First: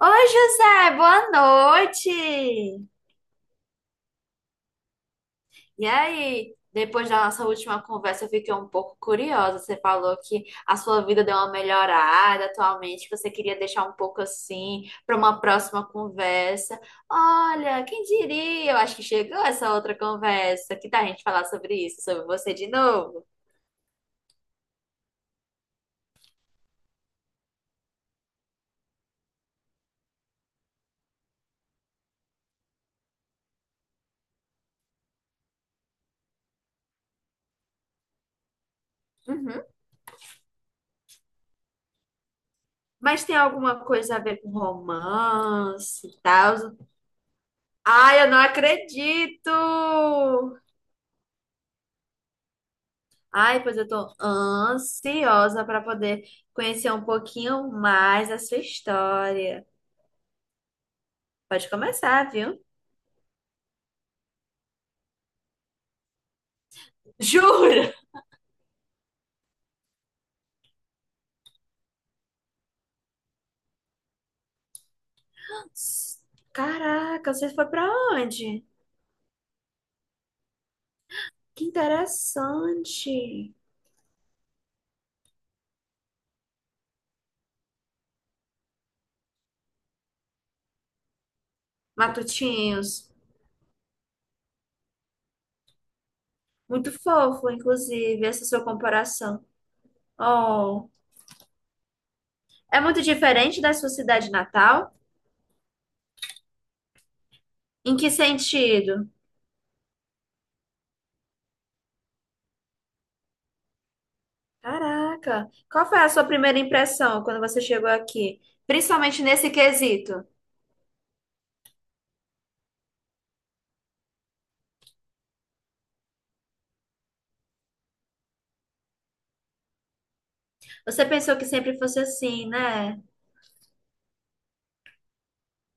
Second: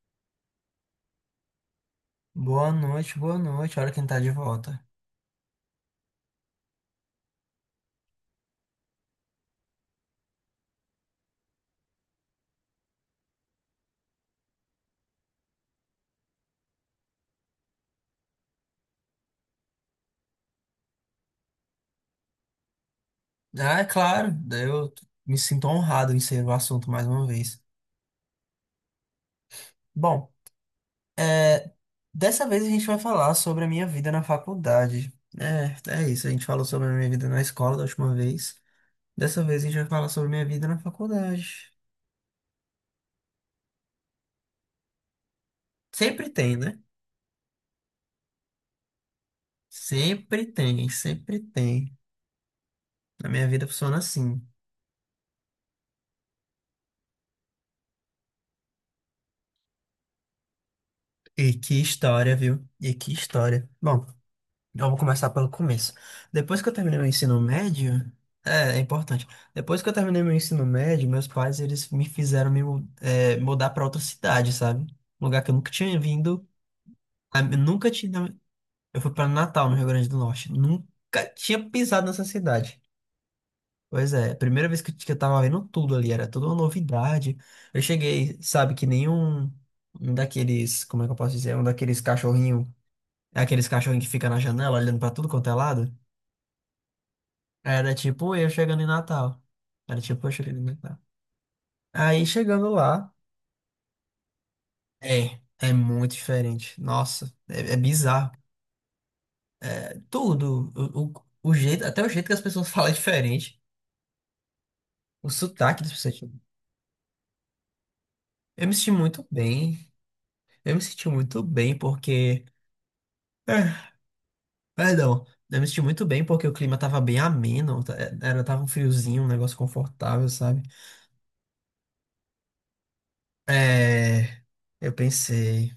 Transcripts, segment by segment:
Oi, José, boa Boa noite! noite, boa noite. Olha quem tá de volta. E aí, depois da nossa última conversa, eu fiquei um pouco curiosa. Você falou que a sua vida deu uma melhorada atualmente, que você queria deixar um pouco assim para uma próxima conversa. Olha, quem diria? Eu acho que chegou essa outra conversa. Que tal a gente falar sobre isso, sobre você de novo? Ah, é claro, daí eu me sinto honrado em ser o assunto mais uma vez. Bom, é, dessa vez a gente vai falar sobre a minha vida na faculdade. É isso, a gente falou sobre a minha vida na escola da última vez. Dessa vez Uhum. a gente vai falar sobre a minha vida na faculdade. Mas tem alguma coisa a ver com romance e Sempre tem, tal? né? Ai, eu não acredito! Sempre tem, sempre tem. A minha Ai, vida pois eu funciona tô assim. ansiosa para poder conhecer um pouquinho mais a sua história. E Pode que começar, história, viu? viu? E que história. Bom. Então, eu vou começar pelo começo. Depois que eu terminei meu ensino Jura? médio, é importante. Depois que eu terminei meu ensino médio, meus pais eles me fizeram mudar para outra cidade, sabe? Um lugar que eu nunca tinha vindo. Caraca, Ah, você eu foi para nunca tinha. onde? Eu fui para Natal, no Rio Grande do Norte. Nunca tinha Que pisado nessa cidade. interessante. Pois é, a primeira vez que eu tava vendo tudo ali, era toda uma novidade. Eu cheguei, sabe, que nenhum um daqueles, como é que eu posso dizer, um daqueles cachorrinho, Matutinhos. aqueles cachorrinhos que fica na janela olhando para tudo quanto é lado. Muito fofo, Era inclusive, tipo essa eu sua chegando em Natal. comparação. Era tipo eu chegando em Oh, Natal. Aí chegando é muito lá, diferente da sua cidade natal? É muito diferente. Nossa, é Em que bizarro. sentido? É Tudo, o, o jeito, até o jeito que as pessoas falam é diferente. O Caraca, sotaque qual das foi a pessoas. Sua primeira impressão quando você chegou aqui? Eu me senti Principalmente muito nesse bem. quesito. Eu me senti muito bem porque. É, perdão. Eu me senti muito bem porque o clima tava bem ameno. Tava um friozinho, um negócio confortável, sabe? Você pensou que sempre fosse assim, né? É. Eu pensei.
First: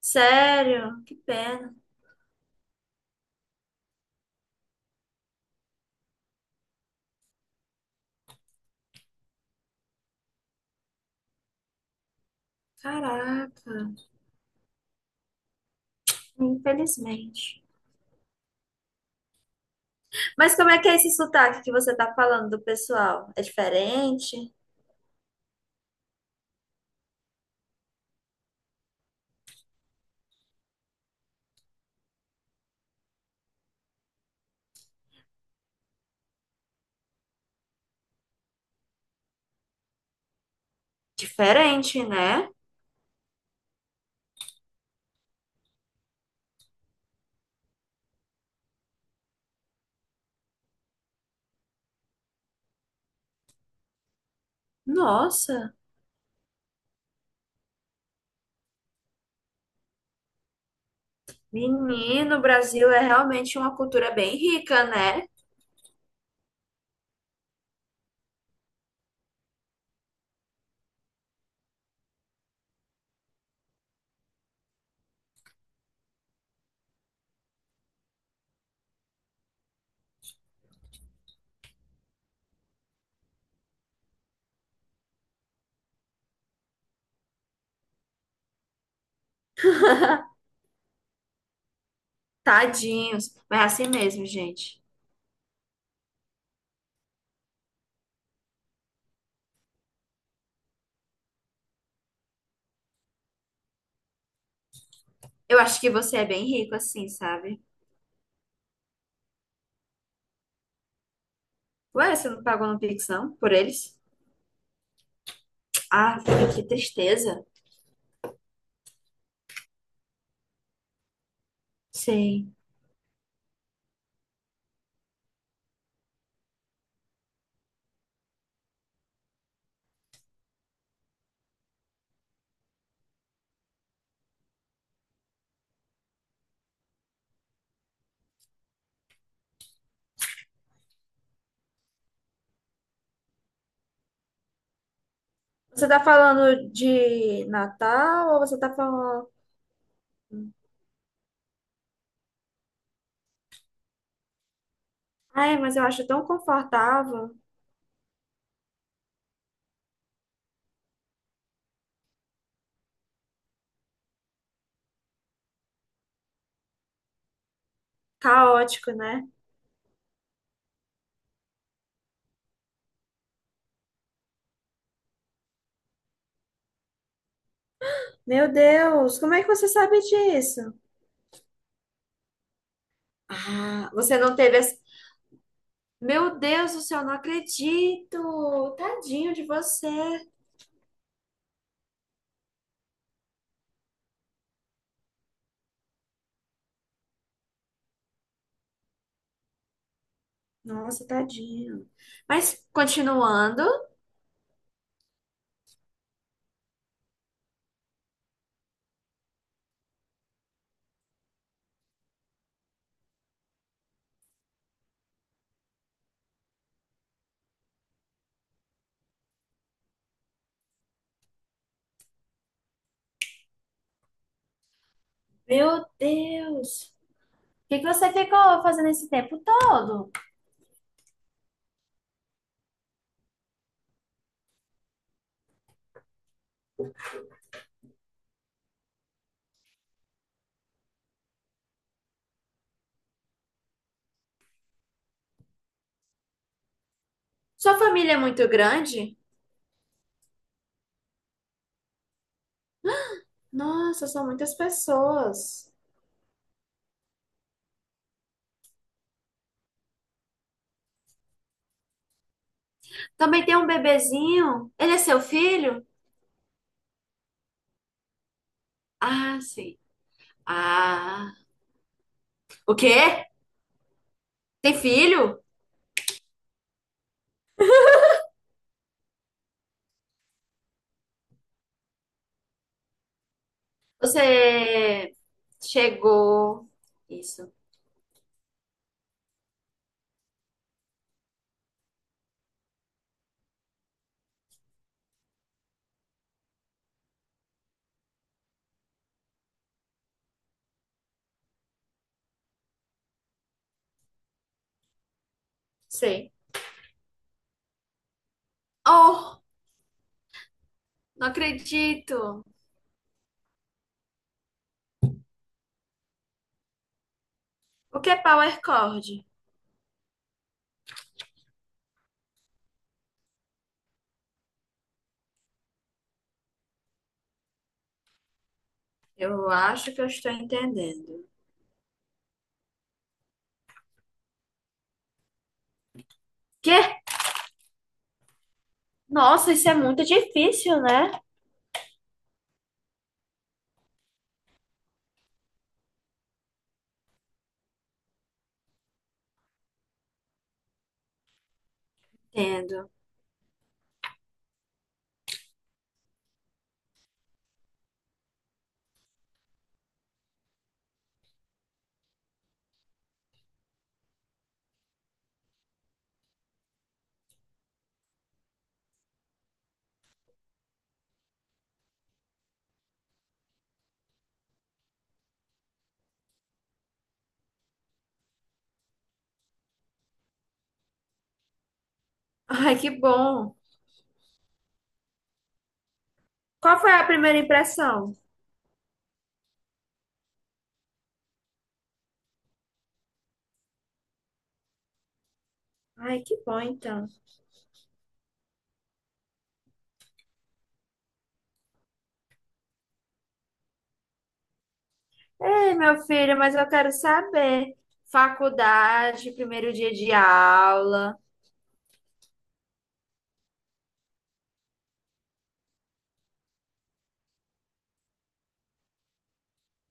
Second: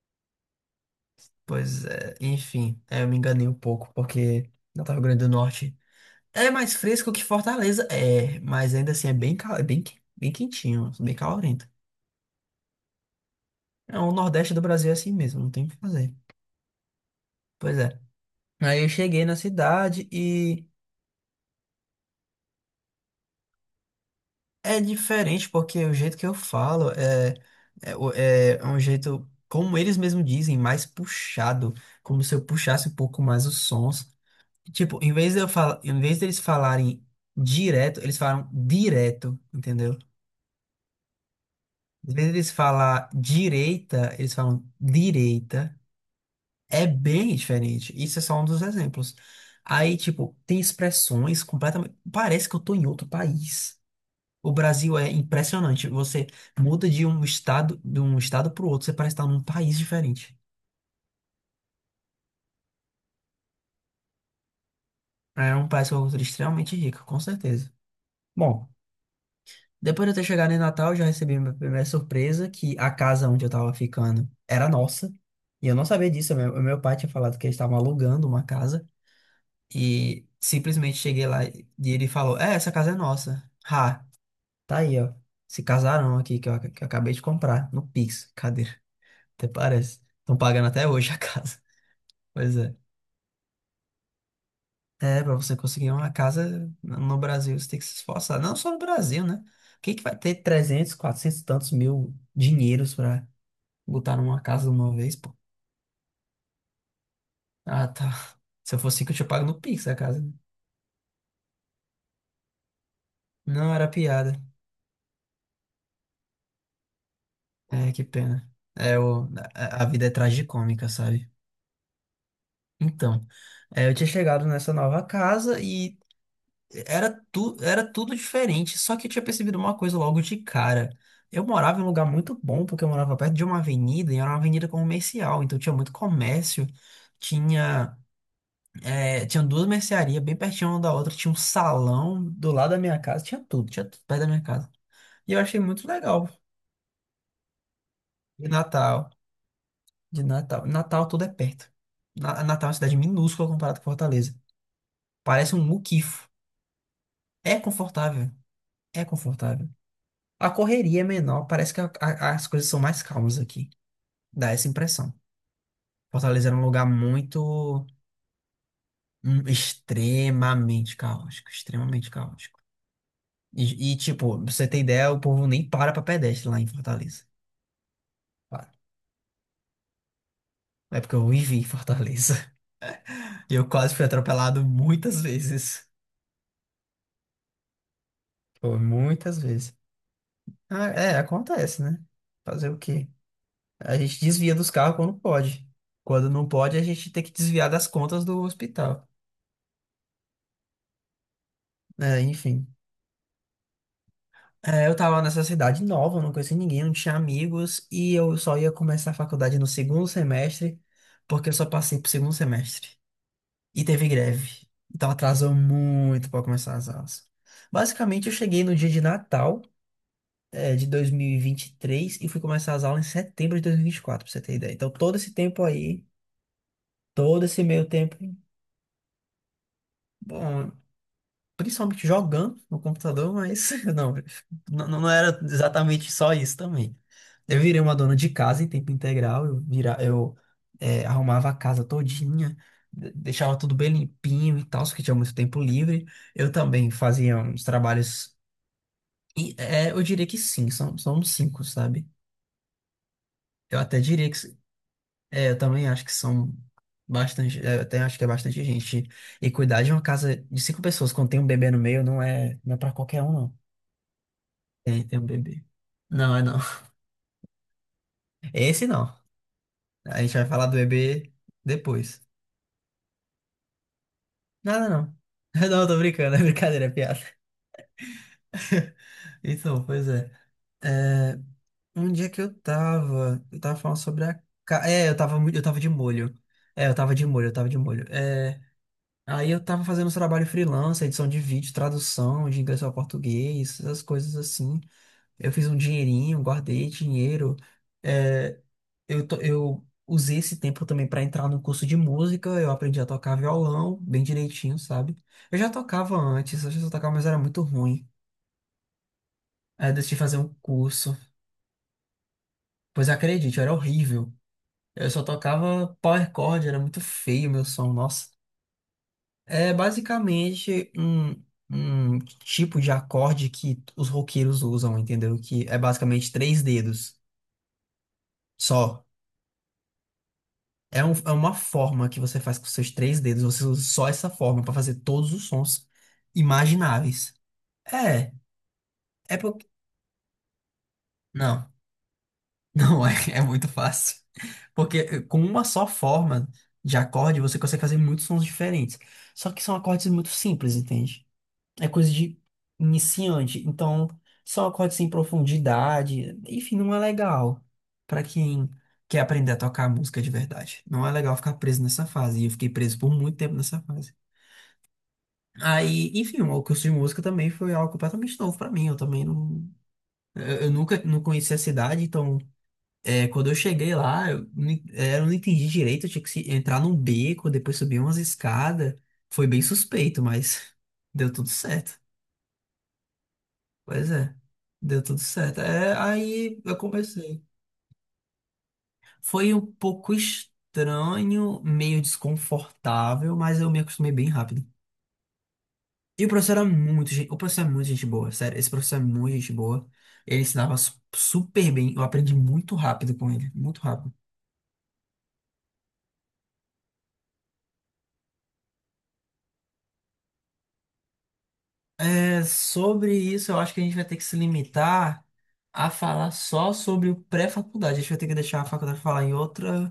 Sério? Que pena. Pois é, enfim, eu me enganei um pouco, porque Natal Rio Grande do Norte é mais fresco que Fortaleza, mas ainda assim é bem, bem quentinho, bem calorento. Caraca, É, o Nordeste do Brasil é assim mesmo, não tem o que fazer. infelizmente. Pois é. Aí eu cheguei na cidade Mas e como é que é esse sotaque que você tá falando do pessoal? É diferente? é diferente, porque o jeito que eu falo é um jeito, como eles mesmos dizem, mais puxado, como se eu puxasse um pouco mais os sons. Tipo, em vez de eu falar, em vez deles falarem direto, eles falam direto, entendeu? Diferente, Em vez né? deles falar direita, eles falam direita. É bem diferente. Isso é só um dos exemplos. Aí, tipo, tem expressões completamente. Parece que eu tô em outro país. O Brasil é Nossa, impressionante. Você muda de um estado, pro outro, você parece estar num país diferente. menino, o Brasil é realmente uma cultura bem rica, né? É um país que é uma cultura extremamente rica, com certeza. Bom. Depois de eu ter chegado em Natal, eu já recebi minha primeira surpresa, que a casa onde eu tava ficando era nossa. E eu não sabia disso. Meu pai tinha falado que eles estavam alugando uma casa. E simplesmente cheguei lá e ele falou: é, essa casa é nossa. Ha, tá aí, ó. Esse casarão aqui que eu acabei de comprar no Pix. Cadê? Até parece. Estão pagando até hoje a casa. Pois é. Tadinhos. Mas é assim mesmo, gente. É, pra você conseguir uma casa no Brasil, você tem que se esforçar. Não só no Brasil, né? Quem que vai ter 300, 400 e tantos mil dinheiros pra botaram uma casa de uma vez, pô. Eu acho que você é bem rico assim, sabe? Ah, tá. Se eu fosse rico, eu tinha pago no Pix a casa, né? Ué, você não pagou no Pix, não? Por Não, era eles? piada. Ah, que tristeza. É, que pena. É, o, a vida é tragicômica, sabe? Sei. Então, é, eu tinha chegado nessa nova casa e era tudo diferente. Só que eu tinha percebido uma coisa logo de cara. Eu morava em um lugar muito bom, porque eu morava perto de uma avenida, e era uma avenida comercial, então tinha muito comércio, tinha. É, tinha duas mercearias bem pertinho uma da outra, tinha um salão do lado da minha casa, tinha tudo perto da minha casa. E eu achei muito Você tá legal. falando de Natal ou De você tá Natal, falando. de Natal. Natal tudo é perto. Natal é uma cidade minúscula comparado com Fortaleza. Parece Ai, um mas eu acho tão muquifo. confortável. É confortável, é confortável. A correria é menor, parece que as coisas são mais calmas aqui. Dá essa impressão. Fortaleza era um lugar muito, Caótico, né? Extremamente caótico, extremamente caótico. E, tipo, pra você ter ideia, o povo nem para pra pedestre lá em Fortaleza. Meu Para. Deus, como é que você sabe disso? É porque eu vivi em Fortaleza. E eu Ah, quase fui você não teve atropelado esse. muitas vezes. Meu Deus do céu, não acredito! Pô, Tadinho muitas de vezes. você. Ah, é, acontece, né? Fazer o quê? A gente desvia dos carros quando pode. Quando não pode, a gente tem que desviar das contas do hospital. Nossa, tadinho. É, Mas enfim. continuando. É, eu tava nessa cidade nova, não conhecia ninguém, não tinha amigos, e eu só ia começar a faculdade no segundo semestre, porque eu só passei pro segundo semestre. E teve greve. Então atrasou muito para começar as aulas. Basicamente, eu cheguei no dia de Natal, de dois mil e vinte e três e fui começar as aulas em setembro de dois mil e vinte e quatro pra você ter ideia. Então, todo esse tempo Meu aí, Deus. todo esse O que que meio você tempo, ficou fazendo esse tempo todo? bom, principalmente jogando no computador, mas não, não, não era exatamente só isso também. Eu virei uma dona de casa em tempo integral, eu, vira, eu eh, arrumava a casa todinha, deixava tudo bem limpinho e tal, porque tinha muito tempo livre. Eu também fazia uns Sua família é trabalhos, muito grande? Eu diria que sim, são uns cinco, sabe? Eu até Nossa, são diria que, muitas eu pessoas. também acho que são bastante, eu até acho que é bastante gente. E cuidar de uma casa de cinco pessoas quando tem um bebê no meio não é para qualquer um, Também tem não. um bebezinho. Ele é Tem seu um bebê. filho? Não, é não. Esse não. Ah, sim. A gente vai falar do bebê Ah. depois. O quê? Tem Nada, não. filho? Não, tô brincando, é brincadeira, é piada. Então, pois é. É, um dia que eu tava. Eu tava falando sobre a. É, Você eu tava muito. Eu tava de molho. chegou. É, eu tava de molho, Isso. eu tava de molho. Aí eu tava fazendo uns trabalho freelance, edição de vídeo, tradução de inglês para português, essas coisas assim. Eu fiz um dinheirinho, guardei dinheiro. É, eu usei esse tempo também para entrar no curso de música. Eu aprendi a tocar violão bem direitinho, sabe? Eu já tocava Sei. antes, eu já tocava, mas era muito ruim. Oh, Aí eu decidi fazer um curso. não acredito. Pois acredite, eu era horrível. Eu só tocava power chord, era muito feio o meu som, O que é nossa. power chord? É basicamente um tipo de acorde que os roqueiros usam, entendeu? Que é basicamente três dedos. Só. Eu acho que eu estou entendendo. É uma forma que você faz com seus três dedos. Você usa só essa forma pra fazer todos os sons Quê? imagináveis. É, é Nossa, porque. isso é muito difícil, né? Não, não é, é muito fácil. Porque com uma só forma de acorde, você consegue fazer muitos sons diferentes. Só que são acordes muito simples, entende? É coisa de Entendo. iniciante. Então, são acordes sem profundidade. Enfim, não é legal pra quem quer aprender a tocar música de verdade. Não é legal ficar preso nessa fase. E eu fiquei preso por muito tempo nessa fase. Aí, enfim, o curso de música também foi algo completamente novo pra mim. Eu também não. Eu nunca não conhecia a cidade, então, quando eu cheguei lá, eu, nem- é, eu não entendi direito. Eu tinha que entrar num beco, depois subir umas escadas. Foi bem suspeito, mas deu tudo certo. Ai, que bom. Pois é, deu tudo certo. Aí eu Qual foi a primeira comecei. impressão? Foi um pouco estranho, meio desconfortável, mas eu me acostumei bem rápido. Ai, E o que professor bom, era então. muito gente, o professor é muito gente boa, sério, esse professor é muito gente boa. Ele ensinava super bem, eu aprendi muito rápido com ele, muito rápido. Ei, meu filho, mas eu quero saber. Faculdade, primeiro dia de aula, Sobre isso, eu acho que a gente vai ter que se limitar a falar só sobre o pré-faculdade. A gente vai ter que deixar a faculdade falar em outra,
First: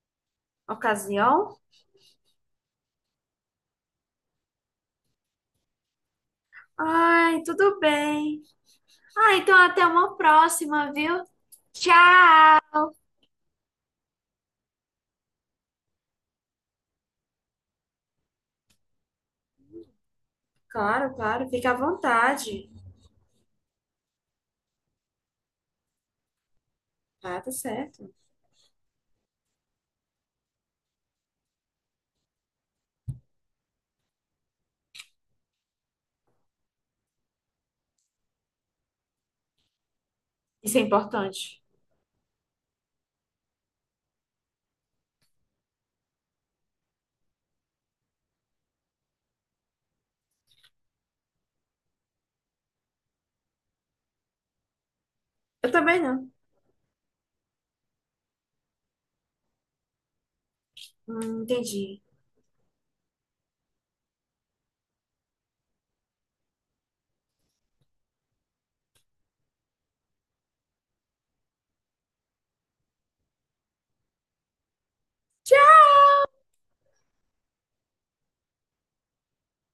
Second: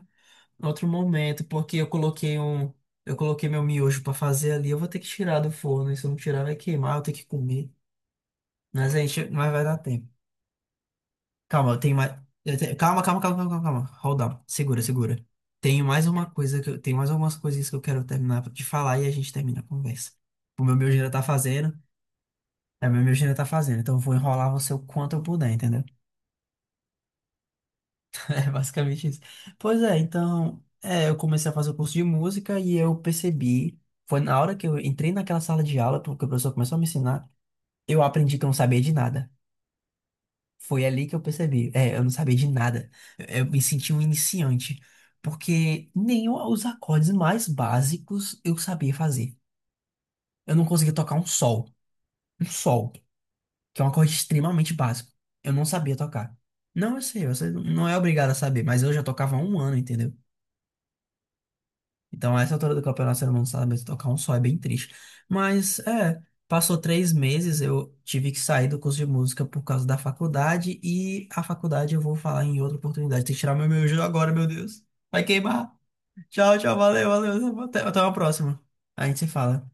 em outro momento, ocasião? porque eu coloquei um, eu coloquei meu miojo pra fazer ali, eu vou ter que tirar do forno, e se eu não tirar vai queimar, eu tenho que Ai, comer. tudo bem. Mas a gente, Ah, mas então vai dar até tempo. uma próxima, viu? Calma, eu Tchau. tenho mais. Calma, calma, calma, calma, calma, calma. Hold on. Segura, segura. Tenho mais uma coisa que eu... Tenho mais algumas coisinhas que eu quero terminar de falar e a gente termina a conversa. O meu já Claro, tá claro, fica à fazendo. vontade. O meu já tá fazendo. Então eu vou enrolar você o quanto eu puder, entendeu? Ah, tá certo. É basicamente isso. Pois é, então. Eu comecei a fazer o curso de música e eu percebi. Foi na hora que eu entrei naquela sala de aula, porque o professor começou a me ensinar, eu aprendi que eu não sabia de nada. Isso é Foi ali que eu importante. percebi. É, eu não sabia de nada. Eu me senti um iniciante. Porque nem os acordes mais básicos eu sabia fazer. Eu não conseguia tocar um sol. Um sol, que é um acorde extremamente básico. Eu não Eu sabia também não. tocar. Não, eu sei, você não é obrigado a saber, mas eu já tocava há um ano, entendeu? Entendi. Então, a essa altura do campeonato, o ser humano não sabe mesmo tocar um só, é bem triste. Mas, passou 3 meses, eu tive que sair do curso de música por causa da faculdade, e a faculdade eu vou falar em outra oportunidade. Tem que tirar meu miojo agora, meu Deus. Vai queimar. Tchau, tchau, valeu, valeu. Até uma próxima. A gente se fala.